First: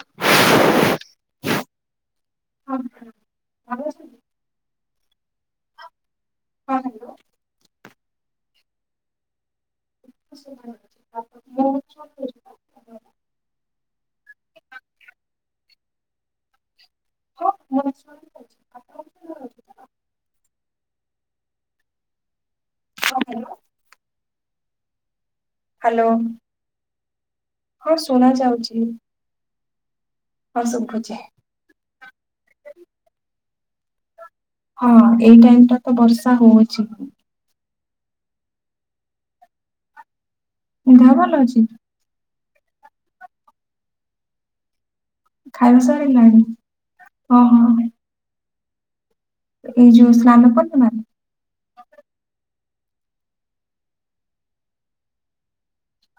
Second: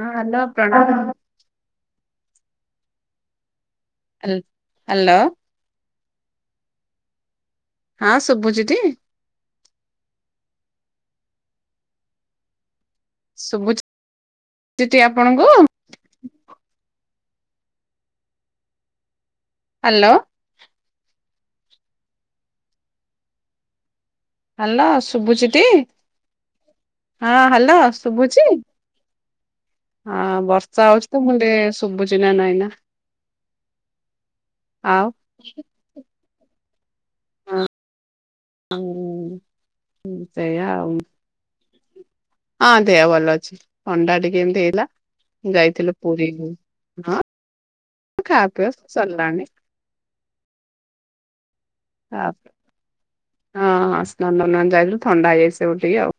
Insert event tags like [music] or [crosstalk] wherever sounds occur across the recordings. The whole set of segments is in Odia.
ହଁ ହାଲୋ ପ୍ରଣାମ। ହଁ ହଁ [unintelligible] ହାଲୋ। ହଁ ହାଲୋ। ହଁ ଶୁବୁଚିଟି। [inaudible] ଶୁବୁଚି ଆପଣଙ୍କୁ? ହଁ ମତେ ଶୁଣା ଯାଉଚି [inaudible] ହାଲୋ। ହଁ ମାଲୋ। ହାଲୋ ଶୁବୁଚି ହାଲୋ। ହଁ ହ୍ୟାଲୋ ଶୁଭୁଛିି ହଁ ବର୍ଷା ହଉଛି ତ ମୁଁ ଟ ଶୁଭୁଛିିନା ନହିଁ ନା ହଁ ଆଉ ଏଇ ଟାଇମ ଟା ତ ବର୍ଷା ହଉଛି ହଁ ହୁଁ ସେଇଆ ଆଉ ଘାହା ଭଲ ଅଛି ହଁ ଦେହ ଭଲ ଅଛି ଣ୍ଡା ଆ ଟିକି ଏମିତି ହେଇଲା ଖାଇବା ଯାଇଥିଲ ସରିଲାଣି ପୁରୀରୁ ହଁ ଓହୋ ଖା ପିଅ ସରିଲାଣି ନଲ ପ ନା ହଁ ହଁ ସ୍ନାନ ଉନନ୍ଦ ଯାଇଥିଲ ଥଣ୍ଡା ହେଇଯାଇସିବୁ ଟିକେ ଆଉ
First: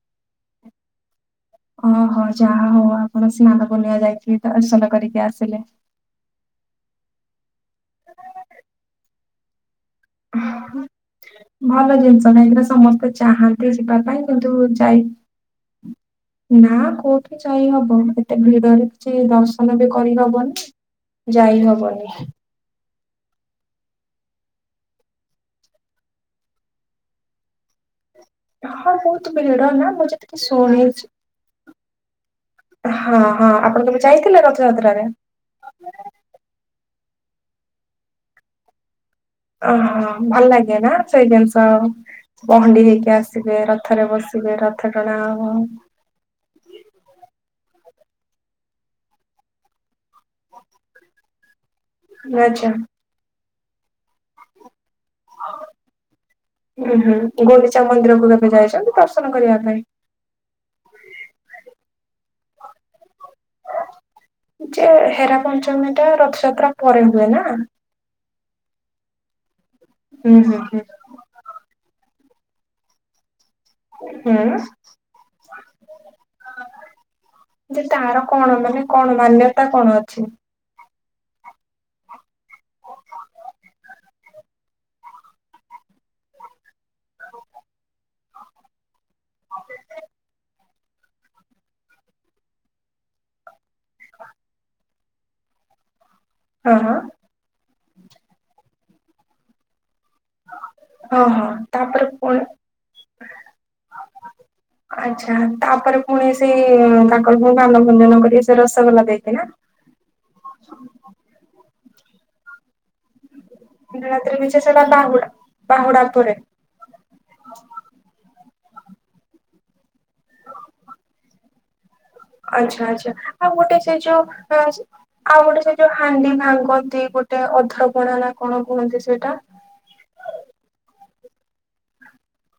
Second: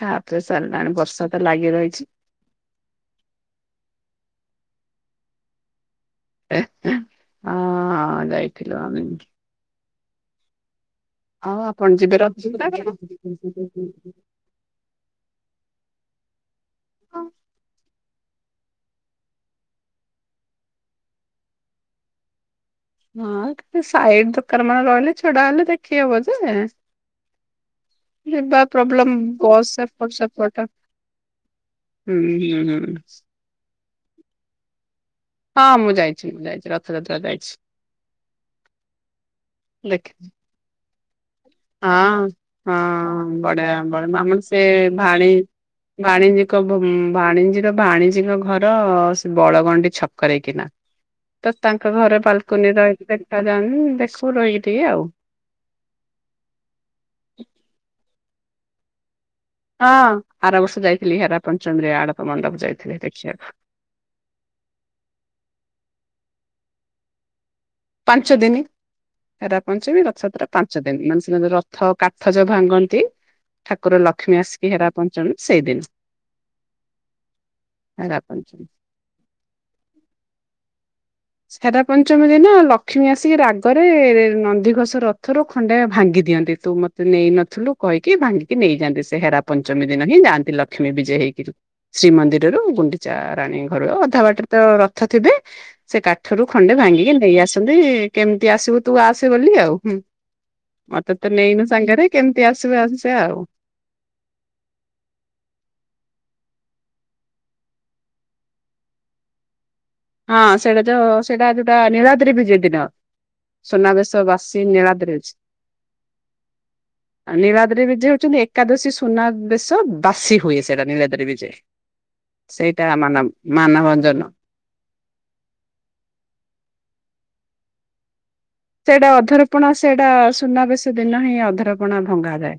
ଖା ସାରିଲାଣି ବର୍ଷା ତ ଲାଗି ରହିଛି ଓହୋ ଯାହା ହଉ ଆପଣ ସ୍ନାନ ପୁର୍ଣିଆ ଯାଇଥିଲି ଦର୍ସଲ କରିକି ଆସିଲେ ହଁ ଯାଇଥିଲିଲ ଆମ ହ ହ ଆପଣ ଭଲ ଯିବେ ଜିନିଷ ରଥକୁ କାଇଁକ ନା କଣ? ସମସ୍ତେ ଚାହାନ୍ତି ଯିବା ପାଇଁ କିନ୍ତୁ ଯାଇ ନା କୋଉଠି ଯାଇ ହବ ଗଟେ ଭିଡରେ କିଛି ଦର୍ଶନ ବି କରିହବନି ଯାଇ ହବନି ହ ସାଇଡ ଦୋକାନ ମାନେ ରହିଲେ ଛଡା ହେଲେ ଦେଖି ହବ ଯେ ଯିବା ହଁ ପ୍ରୋବ୍ଲେମ ବହୁତ ଭିଡ ବସ୍ ନା ମୁଁ ଏପଟ ଯେତିକି ସେପଟ ହୁଁ ହୁଁ ହୁଁ ଶୁଣିଛି ହଁ ହଁ ଆପଣ ତବେ ଯାଇଥିଲେ ରଥଯାତ୍ରାରେ ହଁ ମୁଁ ଯାଇଛି ମୁଁ ଯାଇଛି ରଥଯାତ୍ରା ଯାଇଛି ହ ଦେଖି ଅଲଗେନା ସେଇ ଜିନିଷ ଆଉ ହଁ ପହଣ୍ଡି ହେଇକି ହଁ ଆସିବେ ବଢିଆ ରଥରେ ବସିବେ ରଥ ଟଣା ଆ ବାଣିଜ୍ୟିକ ବାଣିଜ୍ୟର ବାଣିଜୀଙ୍କ ଘର ସେ ବଳଗଣ୍ଡି ଛକରେଇକିନା ତ ତାଙ୍କ ଘରେ ଆଚ୍ଛା ବାଲକୁନି ରହିକି ଦେଖାଯାଆନ୍ତି ଦେଖୁ ରହିକି ଟିକେ ଆଉ ହଁ ହୁଁ ଗୋଣ୍ଡିଚା ମନ୍ଦିରକୁ କେମେ ଯାଇ ହଁ ଆର ବର୍ଷ ଯାଇଥିଲି ହେରାପଞ୍ଚମ ଆଡ଼ପ ମଣ୍ଡପ ଯାଇଥିଲେି ଦେଖିବାକୁ ଯେ ହେରା ପଞ୍ଚମୀ ଟା ରଥଯାତ୍ରା ପରେ ହୁଏ ନା ପାଞ୍ଚ ଦିନ ହେରା ପଞ୍ଚମୀ ହୁଁ ରଥଯାତ୍ରା ହୁଁ ପାଞ୍ଚ ହୁଁ ଦିନ ମାନେ ରଥ କାଠଜ ଭାଙ୍ଗନ୍ତି ଠାକୁର ଲକ୍ଷ୍ମୀ ହୁଁ ଆସିକି ହେରା ପଞ୍ଚନ୍ତି ସେଇଦିନ ଯେ ହେରା ତାର କଣ ପଞ୍ଚମୀ। ମାନେ କଣ ମାନ୍ୟତା କଣ ଅଛି ସାରା ପଞ୍ଚମୀ ଦିନ ଲକ୍ଷ୍ମୀ ଆସିକି ରାଗରେ ନନ୍ଦିଘୋଷ ରଥରୁ ଖଣ୍ଡେ ଭାଙ୍ଗି ଦିଅନ୍ତି ତୁ ମତେ ନେଇନଥିଲୁ କହିକି ଭାଙ୍ଗିକି ନେଇଯାଆନ୍ତି ସେ ହେରା ପଞ୍ଚମୀ ଦିନ ହିଁ ଯାଆନ୍ତି ଲକ୍ଷ୍ମୀ ବିଜୟ ହେଇକିରି ଶ୍ରୀମନ୍ଦିରରୁ ଗୁଣ୍ଡିଚା ରାଣୀ ଘରୁ ଅଧା ବାଟରେ ତ ରଥ ଥିବେ ସେ କାଠରୁ ଖଣ୍ଡେ ହଁ ହଁ ଭାଙ୍ଗିକି ନେଇ ଆସନ୍ତି କେମିତି ଆସିବୁ ତୁ ଆସେ ବୋଲି ଆଉ ହୁଁ ମତେ ତ ଓହୋ ନେଇନୁ ତାପରେ ସାଙ୍ଗରେ କେମିତି ଆସିବେ ଆସସିବା ଆଉ ଆଛା ତାପରେ ପୁଣି ସେ ତାଙ୍କର କାନ ଭଞ୍ଜନ କରିିକ ସେ ରସଗୋଲା ଦେଇଥିଲା ହଁ ସେଇଟା ଯୋଉ ସେଇଟା ଯୋଉଟା ନିରାତ୍ରି ବିଜ ଦିନ ସୋନାବେଶ ରାତିରେ ମିଛ ବାସୀ ସେଟା ବାହୁଡା ନୀଳାଦ୍ରିଜ ବାହୁଡା ପରେ ିବାଦରେ ବି ଯେ ହଉଛନ୍ତି ଏକାଦଶୀ ସୁନା ବେଶ ବାସି ହୁଏ ସେଇଟା ନୀଳାଦାରି ବିଜ ଆଚ୍ଛା ଆଚ୍ଛା ଆଉ ଗୋଟେ ସେ ଯୋଉ ଆଉ ଗୋଟେ ସେ ଯୋଉ ହାଣ୍ଡି ଭାଙ୍ଗନ୍ତି ଗୋଟେ ଅଧ୍ରପଣା ନା କଣ କୁହନ୍ତି ସେଇଟା ଅଧରପଣା ସେଇଟା ସୁନାବେଶ ଦିନ ହିଁ ଅଧରପଣା ଭଙ୍ଗାାଯାଏ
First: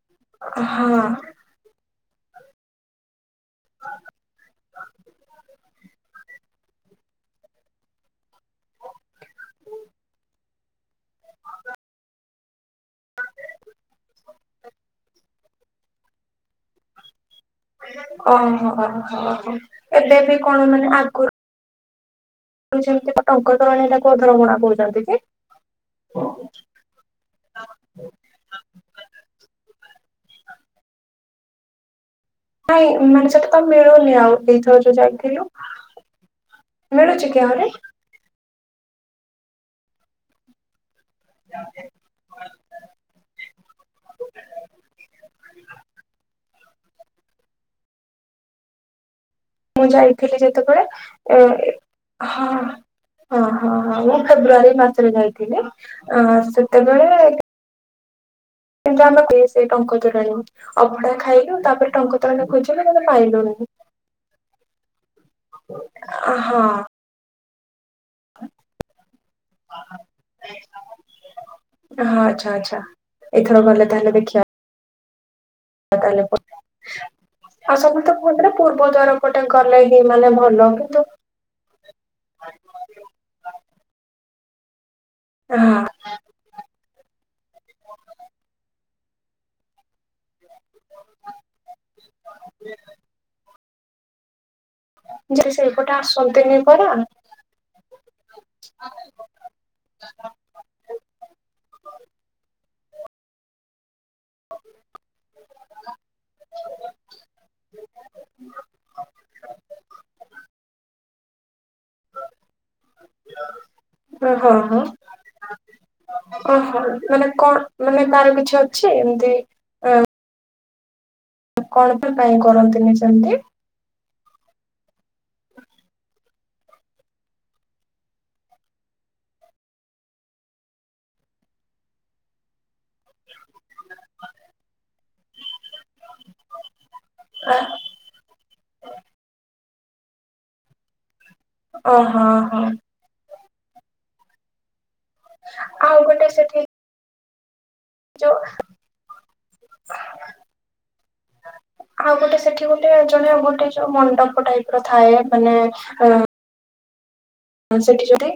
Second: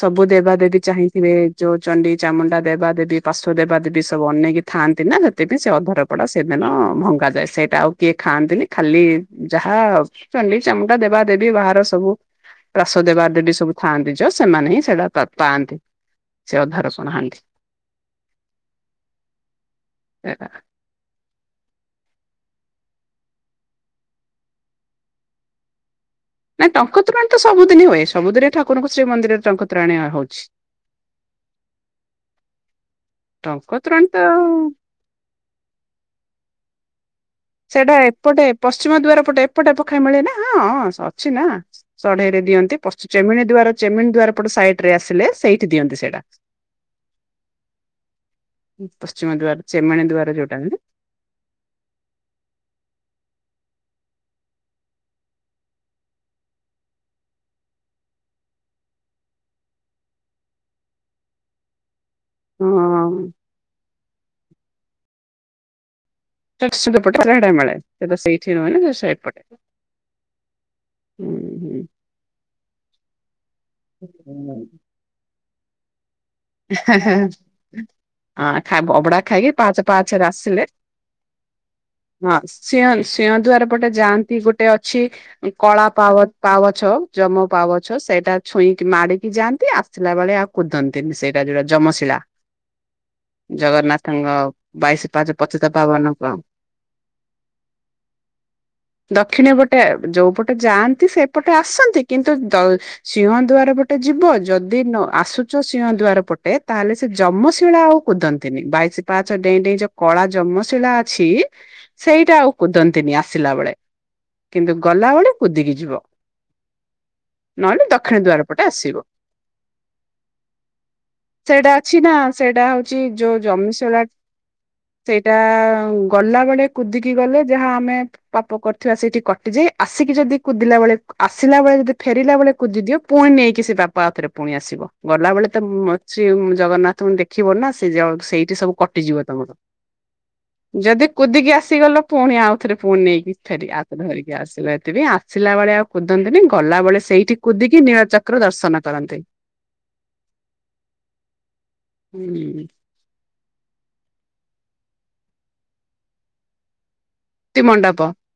ସବୁ ଦେବା ଦେେବୀ ହଁ ଚାହିଁଥିବେ ଯୋଉ ଚଣ୍ଡି ଚାମୁଣ୍ଡା ଦେବା ଦେେବୀ ାର୍ଶଵ ଦେବାଦ ଦେବି ସବୁ ଅନ ନେଇକି ଥାଆନ୍ତି ନା ସେତପଁ ସେ ଅଧର କପଟା ସେଦିନ ଭଙ୍ଗାାଯାଏ ସେଇଟା ଆଉ କିଏ ଖାଆନ୍ତିନି ଖାଲି ଯାହା ଚଣ୍ଡୀ ଚାମୁଟା ଦେବା ଦେବି ବାହାର ସବୁ ରାସ ଦେବାଦେବି ସବୁ ଥାଆନ୍ତି ଯ ସେମାନେ ହିଁ ସେଇଟା ପାଆନ୍ତି। ସେରା ଭାର ନାହାନ୍ତି। ଓହୋ ହୋ ହୋ ଏବେ ବି କଣ ମାନେ ଆଗରୁ ସେମିତି କ ଟଙ୍କ ତୋରାଣି ଟାକୁ ଅଧରପଣା କହୁଛନ୍ତି କି? ନାଇଁ ଟଙ୍କତୋରାଣି ତ ସବୁଦିନ ହୁଏ ସବୁଦିନ ଠାକୁରଙ୍କୁ ଶ୍ରୀ ମନ୍ଦିରେ ଟଙ୍କ ତୋରାଣି ହଉଛି। [inaudible] ନାଇଁ ମାନେ ସେଟା ତ ଟଙ୍କ ତୋରାଣି ମିଳୁନି ତ ଆଉ ଏଇଥର ଯୋଉ ଯାଇଥିଲୁ ମିଳୁଛି। କି ଆହୁରି? ସେଇଟା ଏପଟେ ପଶ୍ଚିମ ଦୁଆର ପଟେ ଏପଟେ ପଖାଏ ମିଳେ ନା ହଁ ହଁ ଅଛି ନା ସଢେଇରେ ଦିଅନ୍ତି ଚେମି ଦାର ଚେମିିନ ଦୁଆର ପଟ ସାଇଡ ରେ ଆସିଲେ ସେଇଠି ଦିଅନ୍ତି ସେଇଟା। ହ [unintelligible] ମୁଁ ଯାଇଥିଲି ଯେତେବେଳେ ଏ ହଁ ହଁ ହଁ ହଁ ମୁଁ ଫେବୃଆରୀ ମାସରେ ଯାଇଥିଲି ସେତେବେଳେ କିନ୍ତୁ ଆମେ ପିଉ ସେ ଟଙ୍କ ତୋରାଣି ଅଭଡା ଖାଇଲୁ ତାପରେ ଟଙ୍କ ତେ ଖୋଛେ ହଁ ପାଇଲୁନି। ହଁ ଚ ପଟେ ସେଡେ ମିଳେ ସେତ ସେଇଠି ରୁହେନି ସେଇପଟେ ହ ଆଛା ଆଛା ଏଥର ଗଲେ ତାହେଲେ ଦେଖିବା ଆ ତାହଲେ ହ କୁହନ୍ତି ଆ ନା ପୂର୍ବ ଖାଇବ ଦ୍ୱାର ଅବଢ଼ା ପଟେ ଖାଇକି ପାହାଚ ଗଲେ ହିଁ ପାହାଚ ମାନେ ଆସିଲେ ଭଲ କିନ୍ତୁ ହଁ ସିଂହ ସିଂହ ଦୁଆର ପଟେ ଯାଆନ୍ତି ଗୋଟେ ଅଛି କଳା ହଁ ପାୱ ପାୱଛ ଜମ ପାୱଛ ସେଇଟା ଛୁଇଁ ମାଡିକି ଯାଆନ୍ତି ଆସିଲା ବେଳେ ଆଉ କୁଦନ୍ତିନି ସେ। ଟ ଯୋଉଟା ଯମଶିଳା ଜଗନ୍ନାଥଙ୍କ ବାଇଶି ପାହାଚ ଯଦି ପତିତ ସେପଟେ ପାବନ କ ଆସନ୍ତିିନି ପରା। ଦକ୍ଷିଣ ପଟେ ଯୋଉ ପଟେ ଯାଆନ୍ତି ସେପଟେ ଆସନ୍ତି କିନ୍ତୁ ଦ ସିଂହ ଦୁଆର ପଟେ ଯିବ ଯଦି ଆସୁଚ ସିଂହ ଦୁଆର ତାହେଲେ ସେ ଯମଶିଳା ଆଉ କୁଦନ୍ତିନି ବାଇଶି ପାଚ ଡେଇଁ ଡେଇଁ ଯୋଉ କଳା ଯମଶିଳା ଅଛି ସେଇଟା ଆଉ କୁଦନ୍ତିନି ଆସିଲା ବେଳେ କିନ୍ତୁ ଗଲାବେଳେ କୁଦିକି ଯିବ। ଓହ ମାନେ କଣ ନହେଲେ ମାନେ ଦକ୍ଷିଣ କାହାର ଦ୍ୱାର କିଛି ପଟେ ଅଛି ଆସିବ। ଏମିତି ଅ ସେଇଟା ଅଛି ନା ସେଇଟା କରନ୍ତିନି ହଉଛି ସେମିତି ଯୋଉ ଜମିସିଳା ସେଇଟା ଗଲା ବେଳେ କୁଦିକି ଗଲେ ଯାହା ଆମେ ପାପ କରୁଥିବା ସେଇଠି କଟିଯାଇ ଆସିକି ଯଦି କୁଦିଲା ବେଳେ ଆସ ବେଳେ ଯଦି ଫେରିଲା ବେଳେ କୁଦି ଦିଅ ପୁଣି ନେଇକି ସେ ପାପ ଆଉ ଥରେ ପୁଣି ଆସିବ ଗଲାବେଳେ ତ ଅଛି ଜଗନ୍ନାଥ ଙ୍କୁ ଦେଖିବ ନା ସେ ଯ ସେଇଠି ସବୁ କଟିଯିବ ତମର। ଯଦି କୁଦିକି ଆସିଗଲ ଓହୋ ପୁଣି ହଁ ଆଉଥରେ ପୁଣି ନେଇକି ଫେରିକ ଆତରେ ଧରିକି ଆସିଲ ଏତିି ଆସିଲା ବେଳେ ଆଉ ଗୋଟେ କୁଦନ୍ତିନି ସେଠି ଗଲାବେଳେ ସେଇଠି କୁଦିକି ଯୋଉ ନୀଳଚକ୍ର ଦର୍ଶନ କରନ୍ତି। ଆଉ ଗୋଟେ ସେଠି ଗୋଟେ ଜଣେ ଗୋଟେ ଯୋଉ ମ ଣ୍ଡପ ଟାଇପ ର ଥାଏ ମାନେ ମୁକ୍ତି ସେଠି ମଣ୍ଡପ ଯଦି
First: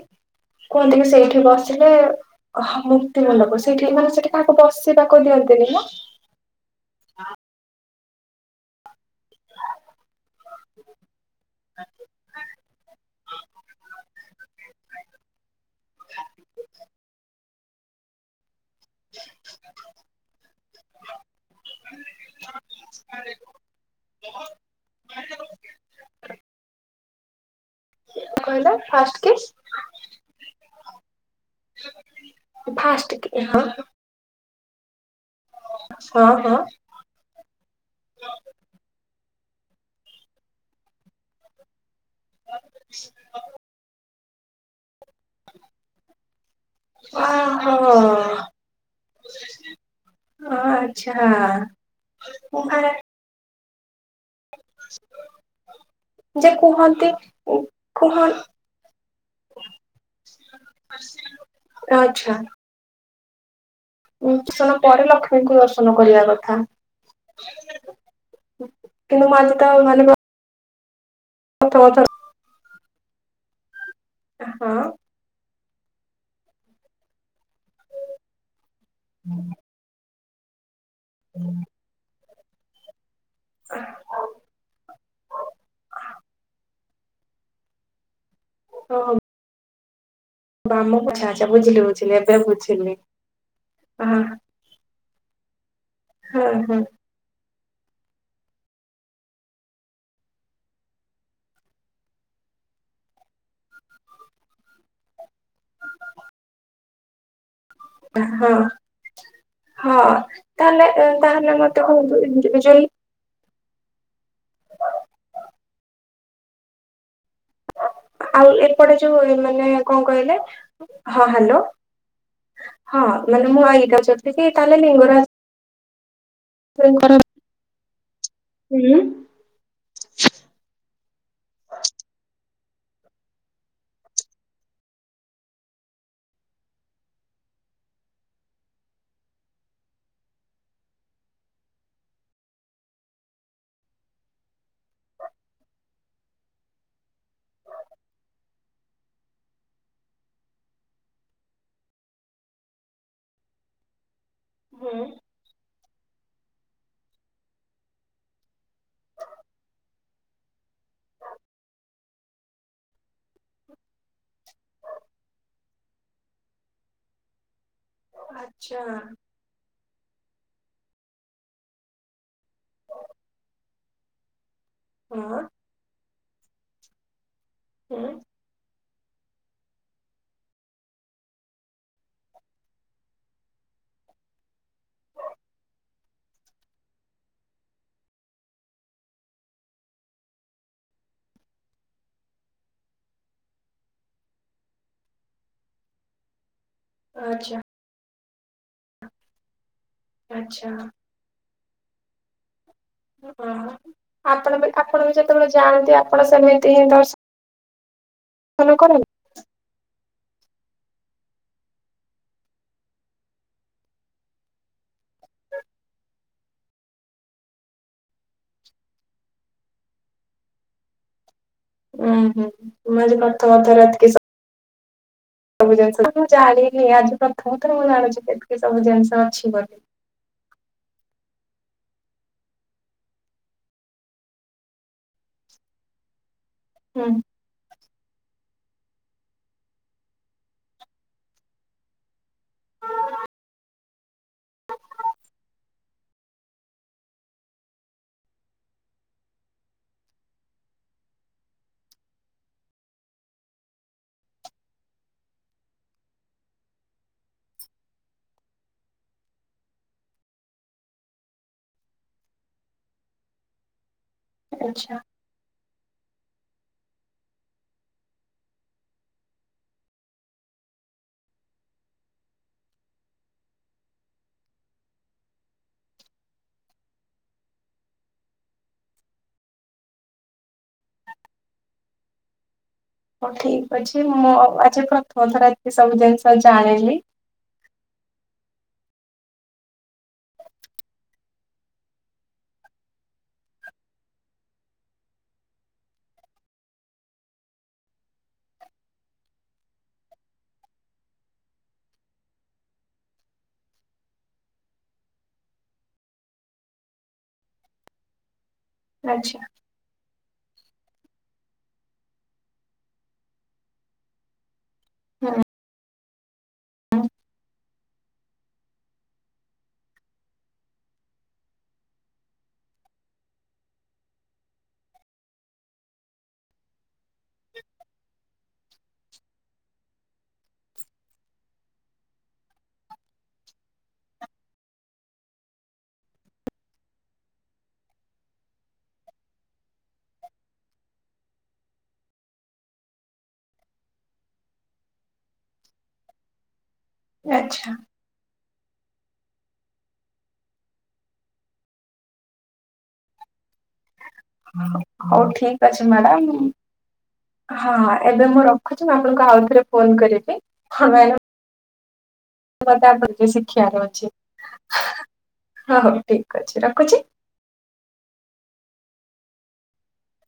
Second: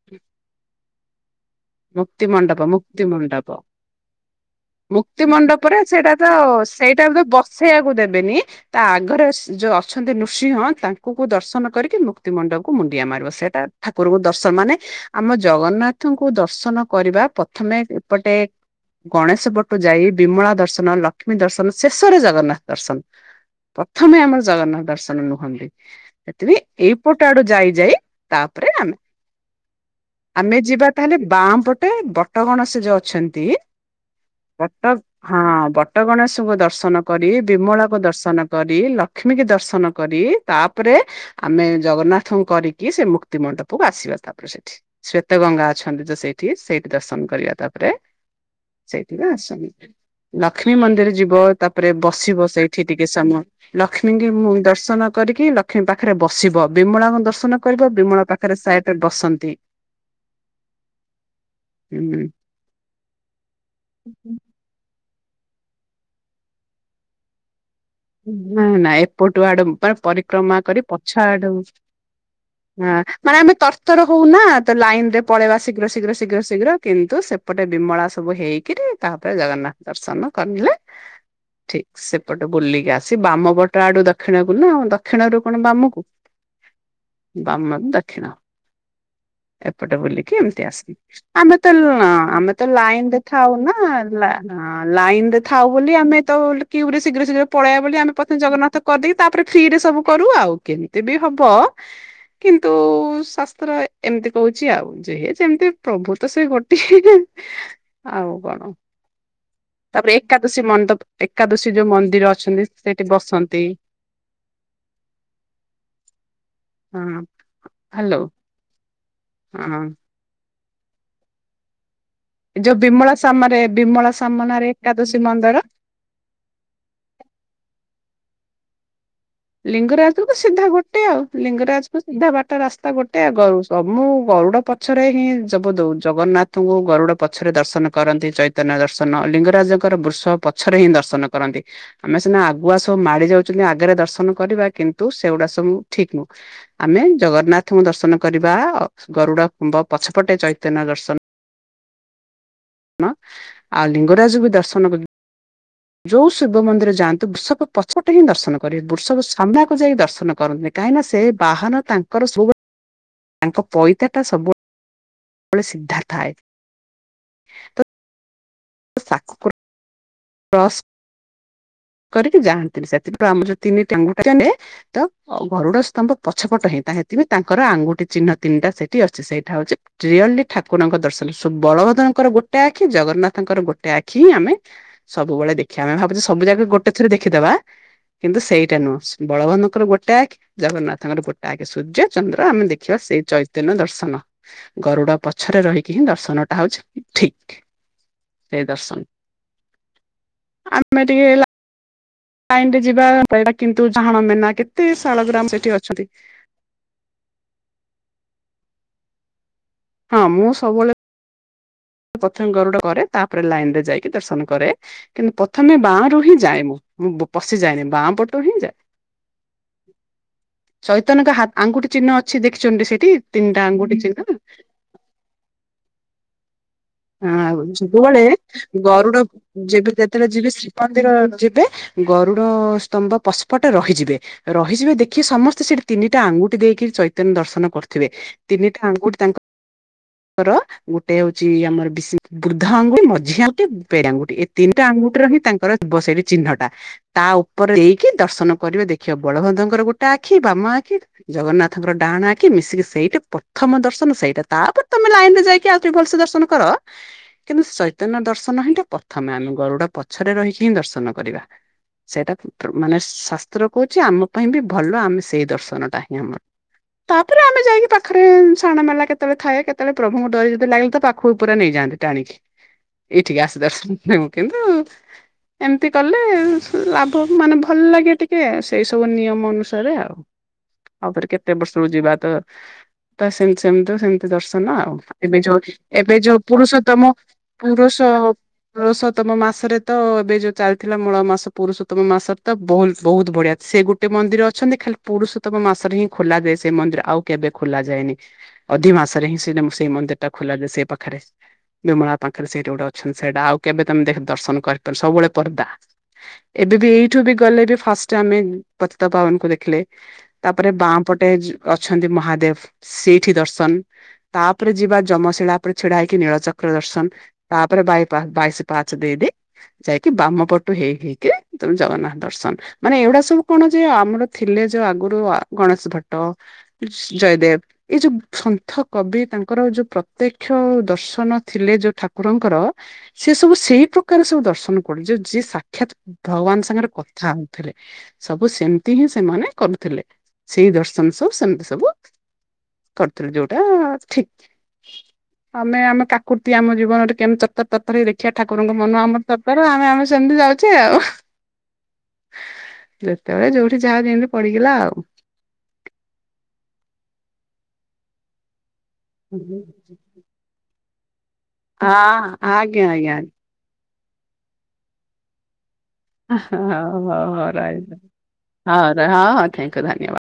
କୁହନ୍ତି କି ସେଇଠି ବ ସେଠେ ମୁକ୍ତି ମଣ୍ଡପ ମୁକ୍ତି ମଣ୍ଡପ ମୁକ୍ତିମଣ୍ଡପ ସେଇଠି ମାନେ ସେଠି କାହାକୁ ବସିବାକୁ ମୁକ୍ତି ଦିଅନ୍ତିନି ମଣ୍ଡପରେ ନା ସେଇଟା ତ ସେଇଟା ବେ ବସେଇବାକୁ ଦେବେନି ତା ରେ ଯୋଉ ଅଛନ୍ତି ନୃସିଂହ ତାଙ୍କୁ ଦର୍ଶନ କରିକି ମୁକ୍ତି ମଣ୍ଡପକୁ ମୁଣ୍ଡିଆ ମାରିବ ସେଟା ଠାକୁର ଦର୍ଶନ ମାନେ ଆମ ଜଗନ୍ନାଥଙ୍କୁ ଦର୍ଶନ କରିବା ପ୍ରଥମେ ଏପଟେ ଗଣେଶ ପଟୁ ଯାଇ ବିମଳା ଦର୍ଶନ ଲକ୍ଷ୍ମୀ ଦର୍ଶନ ଶେଷରେ ଜଗନ୍ନାଥ ଦର୍ଶନ ପ୍ରଥମେ ଆମର ଜଗନ୍ନାଥ ଦର୍ଶନ ନୁହନ୍ତି ସେଥିପାଇଁ ଏଇପଟ ଆଡୁ ଯାଇ ଯାଇ ତାପରେ କହିଲ ଆମେ ଫାଷ୍ଟ କି ଆମେ ଯିବା ହେଲେ ବାଁ ପଟେ ବଟ ଗଣେଶ ଯୋଉ ଫାଷ୍ଟ ଅଛନ୍ତି କି ହଁ ବଟ ହଁ ବଟ ହଁ ଗଣେଶଙ୍କୁ ହଁ ଦର୍ଶନ କରି ବିମଳାକୁ ଦର୍ଶନ କରି ଲକ୍ ଲକ୍ଷ୍ମୀ କି ଦର୍ଶନ କରି ତାପରେ ଆମେ ଜଗନ୍ନାଥଙ୍କୁ କରିକି ସେ ମୁକ୍ତି ମଣ୍ଡପକୁ ଆସିବା ତାପରେ ସେଠି ଶ୍ଵେତ ଗଙ୍ଗା ଅଛନ୍ତି ତ ସେଇଠି ସେଇଠି ଦର୍ଶନ କରିବା ତାପରେ ଓହୋ ସେଇଠି କୁ ଆସନ୍ତି। ଲକ୍ଷ୍ମୀ ମନ୍ଦିର ଆଚ୍ଛା ଯିବ ତାପରେ ବସିବ ସେଇଠି ଟିକେ ସମୟ ଲକ୍ଷ୍ମୀ ଦର୍ଶନ କରିକି ଲକ୍ଷ୍ମୀ ପାଖରେ ଯେ ବସିବ କୁହନ୍ତି ବିମଳାଙ୍କୁ ଦର୍ଶନ କରିବ କୁହ ବିମଳା ପାଖରେ ସାଇଟରେ ବସି ତନ୍ତି। ହୁଁ ଆଚ୍ଛା। ଉ ଭୀଷଣ ପରେ ଲକ୍ଷ୍ମୀଙ୍କୁ ଦର୍ଶନ କରିବା କଥା। ନା ନା କିନ୍ତୁ ମୁଁ ଏପଟୁ ଆଜି ଆଡୁ ତ ପା ମାନେ ପରିକ୍ରମା କରି ପଛ ଆଡୁ ହଁ କଥା କଥା ମାନେ ଆମେ ତର୍ତର ହଉନା ତ ହଁ ଲାଇନ ରେ ପଳେଇବା ଶୀଘ୍ର ଶୀଘ୍ର ଶୀଘ୍ର ଶୀଘ୍ର କିନ୍ତୁ ସେ ଏପଟେ ବିମଳା ସବୁ ହେଇକିରି ତାପରେ ଜଗନ୍ନାଥ ଦର୍ଶନ କରିଲେ ଠିକ ସେ ଏପଟେ ବୁଲିକି ଆସି ବାମ ପଟ ଆଡୁ ଦକ୍ଷିଣ କୁ ନା ଆଉ ଦକ୍ଷିଣରୁୁ କଣ ବାମ କୁ ବାମ ରୁ ଦକ୍ଷିଣ ହଁ । ଏପଟେ ବୁଲିକି ଏମିତି ଆଚ୍ଛା ଆମେ ତ ବୁଝିଲି ବୁଝିଲି ଏବେ ଆମେ ତ ବୁଝିଲି। ଲାଇନ ରେ ଥାଉ ନା ହଁ ଲାଇନ୍ ଥାଉ ବୋଲି ଆମେ ତ ହଁ ହଁ କି ଶୀଘ୍ର ଶୀଘ୍ର ପଳେଇବା ବୋଲି ଆମେ ପ୍ରଥମେ ଜଗନ୍ନାଥ କରିଦେଇକି ତାପରେ ଫ୍ରି ରେ ସବୁ କରୁ ଆଉ କେମିତି ବି ହବ କିନ୍ତୁ ଶାସ୍ତ୍ର ଏମିତି କହୁଛି ଆଉ ଯେହେ ଯେମିତି ପ୍ରଭୁ ତ ସେ ଗୋଟିଏ ଆଉ ହଁ କଣ। ହଁ ତାପରେ ଏକାଦଶୀ ତାହେଲେ ମଣ୍ଡପ ତାହେଲେ ଏକାଦଶୀ ମତେ ଯୋଉ କୁହନ୍ତୁ ମନ୍ଦିର ଅଛନ୍ତି ଇଣ୍ଡିଭିଜୁଆଲି ସେଠି ବସନ୍ତି ହଁ। ହ୍ୟାଲୋ ଆଉ ଏପଟେ ଯୋଉ ମାନେ ହଁ କଣ କହିଲେ ହଁ ହାଲୋ। ଯୋଉ ହଁ ବିମଳା ମାନେ ସାମରେ ମୁଁ ଆଇକ ବିମଳା କି ସାମନାରେ ତାହେଲେ ଲିଙ୍ଗରା ଏକାଦଶୀ ମନ୍ଦିର [unintelligible] ହୁଁ ଲିଙ୍ଗରାଜକୁ ସିଧା ଗୋଟେ ଆଉ ଲିଙ୍ଗରାଜ କୁ ସିଧା ବାଟ ରାସ୍ତା ଗୋଟେ ଆଗରୁ ସବୁ ଗରୁଡ ପଛରେ ହିଁ ଯବୁ ଜଗନ୍ନାଥଙ୍କୁ ଗରୁଡ ପଛରେ ଦର୍ଶନ କରନ୍ତି ଚୈତନ୍ୟ ଦର୍ଶନ ଲି ଲିଙ୍ଗରାଜଙ୍କର ବୃଷ ପଛରେ ହିଁ ଦର୍ଶନ କରନ୍ତି ଆମେ ସିନା ଆଗୁଆ ସବୁ ମାଡି ଯାଉଛନ୍ତି ଆଗରେ ଦର୍ଶ ନ କରିବା କିନ୍ତୁ ସେଗୁଡା ସବୁ ଠିକ୍ ନୁହଁ ଆମେ ଜଗନ୍ନାଥଙ୍କୁ ଦର୍ଶନ କରିବା ଅ ଗରୁଡ଼ ଖୁମ୍ୱ ପଛପଟେ ଚୈତନ୍ୟ ଦର୍ଶନ ହଁ ଆଉ ଲିଙ୍ଗରାଜ ବି ଦର୍ଶନ ହୁଁ କରି ଯୋଉ ଶିବ ମନ୍ଦିର ଯାଆନ୍ତୁ ବୃଷଭ ପଛପଟେ ହିଁ ଦର୍ଶନ କରିବ ବୃଷଭ ସାମ୍ନାକୁ ଯାଇକି ଦର୍ଶନ କରନ୍ତ କାହିଁକି ନା ସେ ବାହାନ ତାଙ୍କର ସବୁବେଳେ ତାଙ୍କ ପଇତାଟା ସବୁବେଳେ ସିଧା ଥାଏ। ତ ଆଚ୍ଛା। କ୍ରସ କରିକି ଯାଆନ୍ତିନି ସେଥିପାଇଁ ଆମ ଯୋଉ ତିନି ଟାଙ୍ଗୁ ତ ହଁ ଗରୁଡ ସ୍ତମ୍ଭ ପଛପଟ ହେଁ ହେଇଁ ତା ହେଥିପାଇଁ ତାଙ୍କ ଆଙ୍ଗୁଠି ହୁଁ ଚିହ୍ନ ତିନିଟା ସେ ଅଛି ସେଇଟା ହଉଚି ରିଅଲି ଠାକୁରଙ୍କ ଦର୍ଶନ ବଳଭଦ୍ରଙ୍କର ଗୋଟେ ଆଖି ଜଗନ୍ନାଥଙ୍କର ଗୋଟେ ଆ ଆଖି ଆମେ ସବୁବେଳେ ଦେଖିବା ଆମେ ଭାବୁଛେ ସବୁ ଜାଗା ଗୋଟେ ଥରେ ଦେଖିଦବା କିନ୍ତୁ ସେଇଟା ନୁହଁ ବଳବାନଙ୍କର ଗୋଟେ ଆଖି ଜଗନ୍ନାଥଙ୍କର ଗୋଟେ ଆଖି ସୂର୍ଯ୍ୟ ଚନ୍ଦ୍ର ଆମେ ଦେଖିବା ସେଇ ଚୈତନ୍ୟ ଦର୍ଶନ ଗରୁଡ ପଛରେ ରହିକି ହିଁ ଦର୍ଶନ ଟା ହଉଛି ଠିକ୍ ଆଚ୍ଛା ସେ ଦର୍ଶନ। ଆଚ୍ଛା। ଆମେ ଟିକେ ଲାଇନ ରେ ଯିବା ପାଇବା କିନ୍ତୁ ଡାହାଣ ମେନା ଆପଣ ବି କେତେ ଆପଣ ବି ଶାଳଗ୍ରାମ ଯେତେବେଳେ ସେଠି ଜାଣନ୍ତି ଅଛନ୍ତି। ଆପଣ ସେମିତି ହିଁ ଦର୍ଶ ଶଣୁ କଣ ହେଲା? ହଁ ମୁଁ ସବୁବେଳେ ପ୍ରଥମେ ଗରୁଡ କରେ ତାପରେ ଲାଇନ ରେ ଯାଇକି ଦର୍ଶନ କରେ କିନ୍ତୁ ପ୍ରଥମେ ବାଁ ରୁ ହିଁ ଯାଏ ମୁଁ। ମୁଁ ପଶି ଯାଏନି ବାଁ ପଟ ତ ହିଁ ଯାଏ ଚୈତନଙ୍କ ହା ଆଙ୍ଗୁଠି ଉଁ ଚିହ୍ନ ଅଛି ହୁଁ ଦେଖିଚଛନ୍ତି ମୁଁ ସେଠି ଆଜି ପ୍ରଥମ ତିନିଟା ଥର ଆଙ୍ଗୁଠି ଏତିକି ଚିହ୍ନ। ସବୁ ଯା ମୁଁ ଜାଣି ହଁଉ ସବୁବେଳେ ଜିନିଷ ଗରୁଡ ଅଛି ବୋଲି। ଯେବେ ଯେତେବେଳେ ଯିବି ଶ୍ରୀମନ୍ଦିର ଯି ବେ ଗରୁଡ ସ୍ତମ୍ୱ ପଛପଟେ ରହିଯିବେ ରହିଯିବେ ଦେଖିବେ ସମସ୍ତେ ସେଠି ତିନିଟା ଆଙ୍ଗୁ ଦେଇକି ହୁଁ। ଚୈତନ୍ୟ ଦର୍ଶନ କର ଥିବେ ତିନିଟା ଆଙ୍ଗୁଠି ତାଙ୍କର ଗୋଟେ ହଉଛି ଆମର ବିଶି ବୃଦ୍ଧ ଆଙ୍ଗୁଠି ମଝି ଆଙ୍ଗୁଠି ପେଡ ଆଙ୍ଗୁଠି ଏ ତିନିଟା ଆଙ୍ଗୁଠିରେ ହିଁ ତାଙ୍କର ସେଇ ଠୀ ଚିହ୍ନଟା। ତା ଉପରେ ଦେଇକି ଦର୍ଶନ କରିବେ ଦେଖିବ ବଳଭଦଙ୍କର ଗୋଟେ ଆଖି ବାମା ଆଖି ଜଗନ୍ନାଥଙ୍କର ଡାହାଣା ଆଖି କିି ମିଶିକି ସେଇଟା ପ୍ରଥମ ଦର୍ଶନ ସେଇଟା ତା ପ୍ରଥମେ ଲାଇନ ରେ ଯାଇକି ଆଉ ଭଲସେ ଦର୍ଶନ କର। କିନ୍ତୁ ଚୈତନ୍ୟ ଦର୍ଶନ ହିଁଟା ପ୍ରଥମେ ଆମେ ଗରୁଡ ପଛରେ ରହିକି ହିଁ ଦର୍ଶନ କରିବା। ସେଇଟା ମାନେ ଶାସ୍ତ୍ର କହୁଛି ଆମ ପାଇଁ ବି ଭଲ ଆଚ୍ଛା ଆମେ ସେଇ ଦର୍ଶନ ଟା ହିଁ ଆମର ତାପରେ ଆମେ ଯାଇକି ପାଖରେ ସାଣ ମେଲା କେତେବେଳେ ଥାଏ କେତେବେଳେ ପ୍ରଭୁଙ୍କ ଡରରେ ଯଦି ଲାଗିଲେ ତ ପାଖକୁ ପୁରା ନେଇଯାଆନ୍ତି ଟାଣିକି ଏଇଠିକି ଆସ ଦର୍ଶନଁ କିନ୍ତୁ ଏମିତି କଲେ ଲାଭ ମାନେ ଭଲ ଲାଗେ ଟିକେ ସେଇ ସବୁ ନିୟମ ଅନୁସାରେ ଆଉ। ଆଉଥରେ କେତେ ବର୍ଷରୁ ଯିବା ତ ତ ହଉ ସେ ଠିକ୍ ସେମିତି ଅଛି ସେମତି ମୁଁ ଦର୍ଶନ ଆଜି ଆଉ ପ୍ରଥମ ଏବେ ଥର ଯୋଉ ଏତିକି ସବୁ ଏବ ଜିନିଷ ଯଉ ଜାଣିଲି। ପୁରୁଷୋତମ ପୁରୁଷ ପୁରୁଷୋତ୍ତମ ମାସରେ ତ ଏବେ ଯୋଉ ଚାଲିଥିଲା ମୂଳ ମାସ ପୁରୁଷୋତ୍ତମ ମାସରେ ତ ବହୁତ ବହୁତ ଭ ସେ ଗୋଟେ ମନ୍ଦିର ଅଛନ୍ତି ଖାଲି ପୁରୁଷୋତ୍ତମ ମାସରେ ହିଁ ଖୋଲାାଯାଏ ସେ ମନ୍ଦିର ଆଉ କେବେ ଖୋଲା ଯାଏନି। ଅଧି ମାସରେ ହିଁ ସେ ସେଇ ମନ୍ଦିର ଟା ଖୋଲା ଯାଏ ସେ ପାଖ ପାଖରେ ବିମଳା ପାଖରେ ସେଠି ଗୋଟେ ଅଛନ୍ତି ସେଇଟା ଆଉ କେବେ ତମେ ଦେଖ ଦର୍ଶନ କରିପାର ସବୁବେଳେ ପର୍ଦ୍ଦା। ଏବେ ବି ଏଇଠୁ ବି ଗଲେ ବି ଫାଷ୍ଟ ଆମେ ପତିତା ଆଚ୍ଛା ପବନକୁ ଦେଖିଲେ। ତାପରେ ବାଁ ପଟେ ଅଛନ୍ତି ମହାଦେବ ସେଇଠି ଦର୍ଶନ ତା ଉପରେ ଯିବା ଯମଶିଳା ଛିଡ଼ା ହେଇକି ନୀଳଚକ୍ର ଦର୍ଶନ ତା ପରେ ବାଇଶି ପାହାଚ ଦେଇ ଦେଇ ଯାଇକି ବାମ ପଟୁ ହେ ହେଇ ହେଇ କି ଜଗନ୍ନାଥ ଦର୍ଶନ ମାନେ ଏଗୁଡା ସବୁ କଣ ଯେ ଆମର ଥିଲେ ଯୋଉ ଆଗରୁ ଗଣେଶ ଭଟ ଜୟଦେବ ଏଇ ଯୋଉ ସନ୍ଥ କବି ତାଙ୍କର ଯୋଉ ପ୍ରତ୍ୟେକ ମୁକ୍ଷ ଦର୍ଶନ ଥିଲେ ଯୋଉ ଠାକୁରଙ୍କର ସେ ସବୁ ସେଇ ପ୍ରକାର ସବୁ ଦର୍ଶନ କଲେ ଯଉ ସାକ୍ଷାତ ଭଗବାନ ସାଙ୍ଗରେ କଥା ହଉଥିଲେ ସବୁ ସେମିତି ହିଁ ସେମାନେ କରୁଥିଲେ। ସେଇ ଦର୍ଶନ ସବୁ ସେମିତି ସବୁ କରିଥିଲୁ ଯୋଉଟା ଠିକ ଆମେ ଆମ କାକୁତି ଆମ ଜୀବନରେ କେମତି ତର ଆଚ୍ଛା ତର ହେଇ ଦେଖିବା। ଠାକୁରଙ୍କ ମନ ଆମର ତରକାର ଆମେ ଆମେ ସେମିତି ଯାଉଛେ ଆଉ। ଯେତେବେଳେ ଯୋଉଠି ଯାହା ଯେମିତି ପଡିଗଲା ଆଉ। ହଉ ଠିକ ଅଛି ମ୍ୟାଡାମ ହଁ ଏବେ ମୁଁ ର ରଖଛି ମୁଁ ଆପଣଙ୍କୁ ହଁ ଆଉଥରେ ଫୋନ କରିବି ଆଜ୍ଞା ମୋତେ ଆପଣ ଆଜ୍ଞା ଙ୍କ ଆଜ୍ଞା ଶିଖିବାର ଅଛି। ହଉ ଠିକ୍ ଅଛି ହଉ ରଖୁଛି। ହଉ ହଉ ରହିଲି ହଉ ଥାଙ୍କୟ ଧନ୍ୟବାଦ।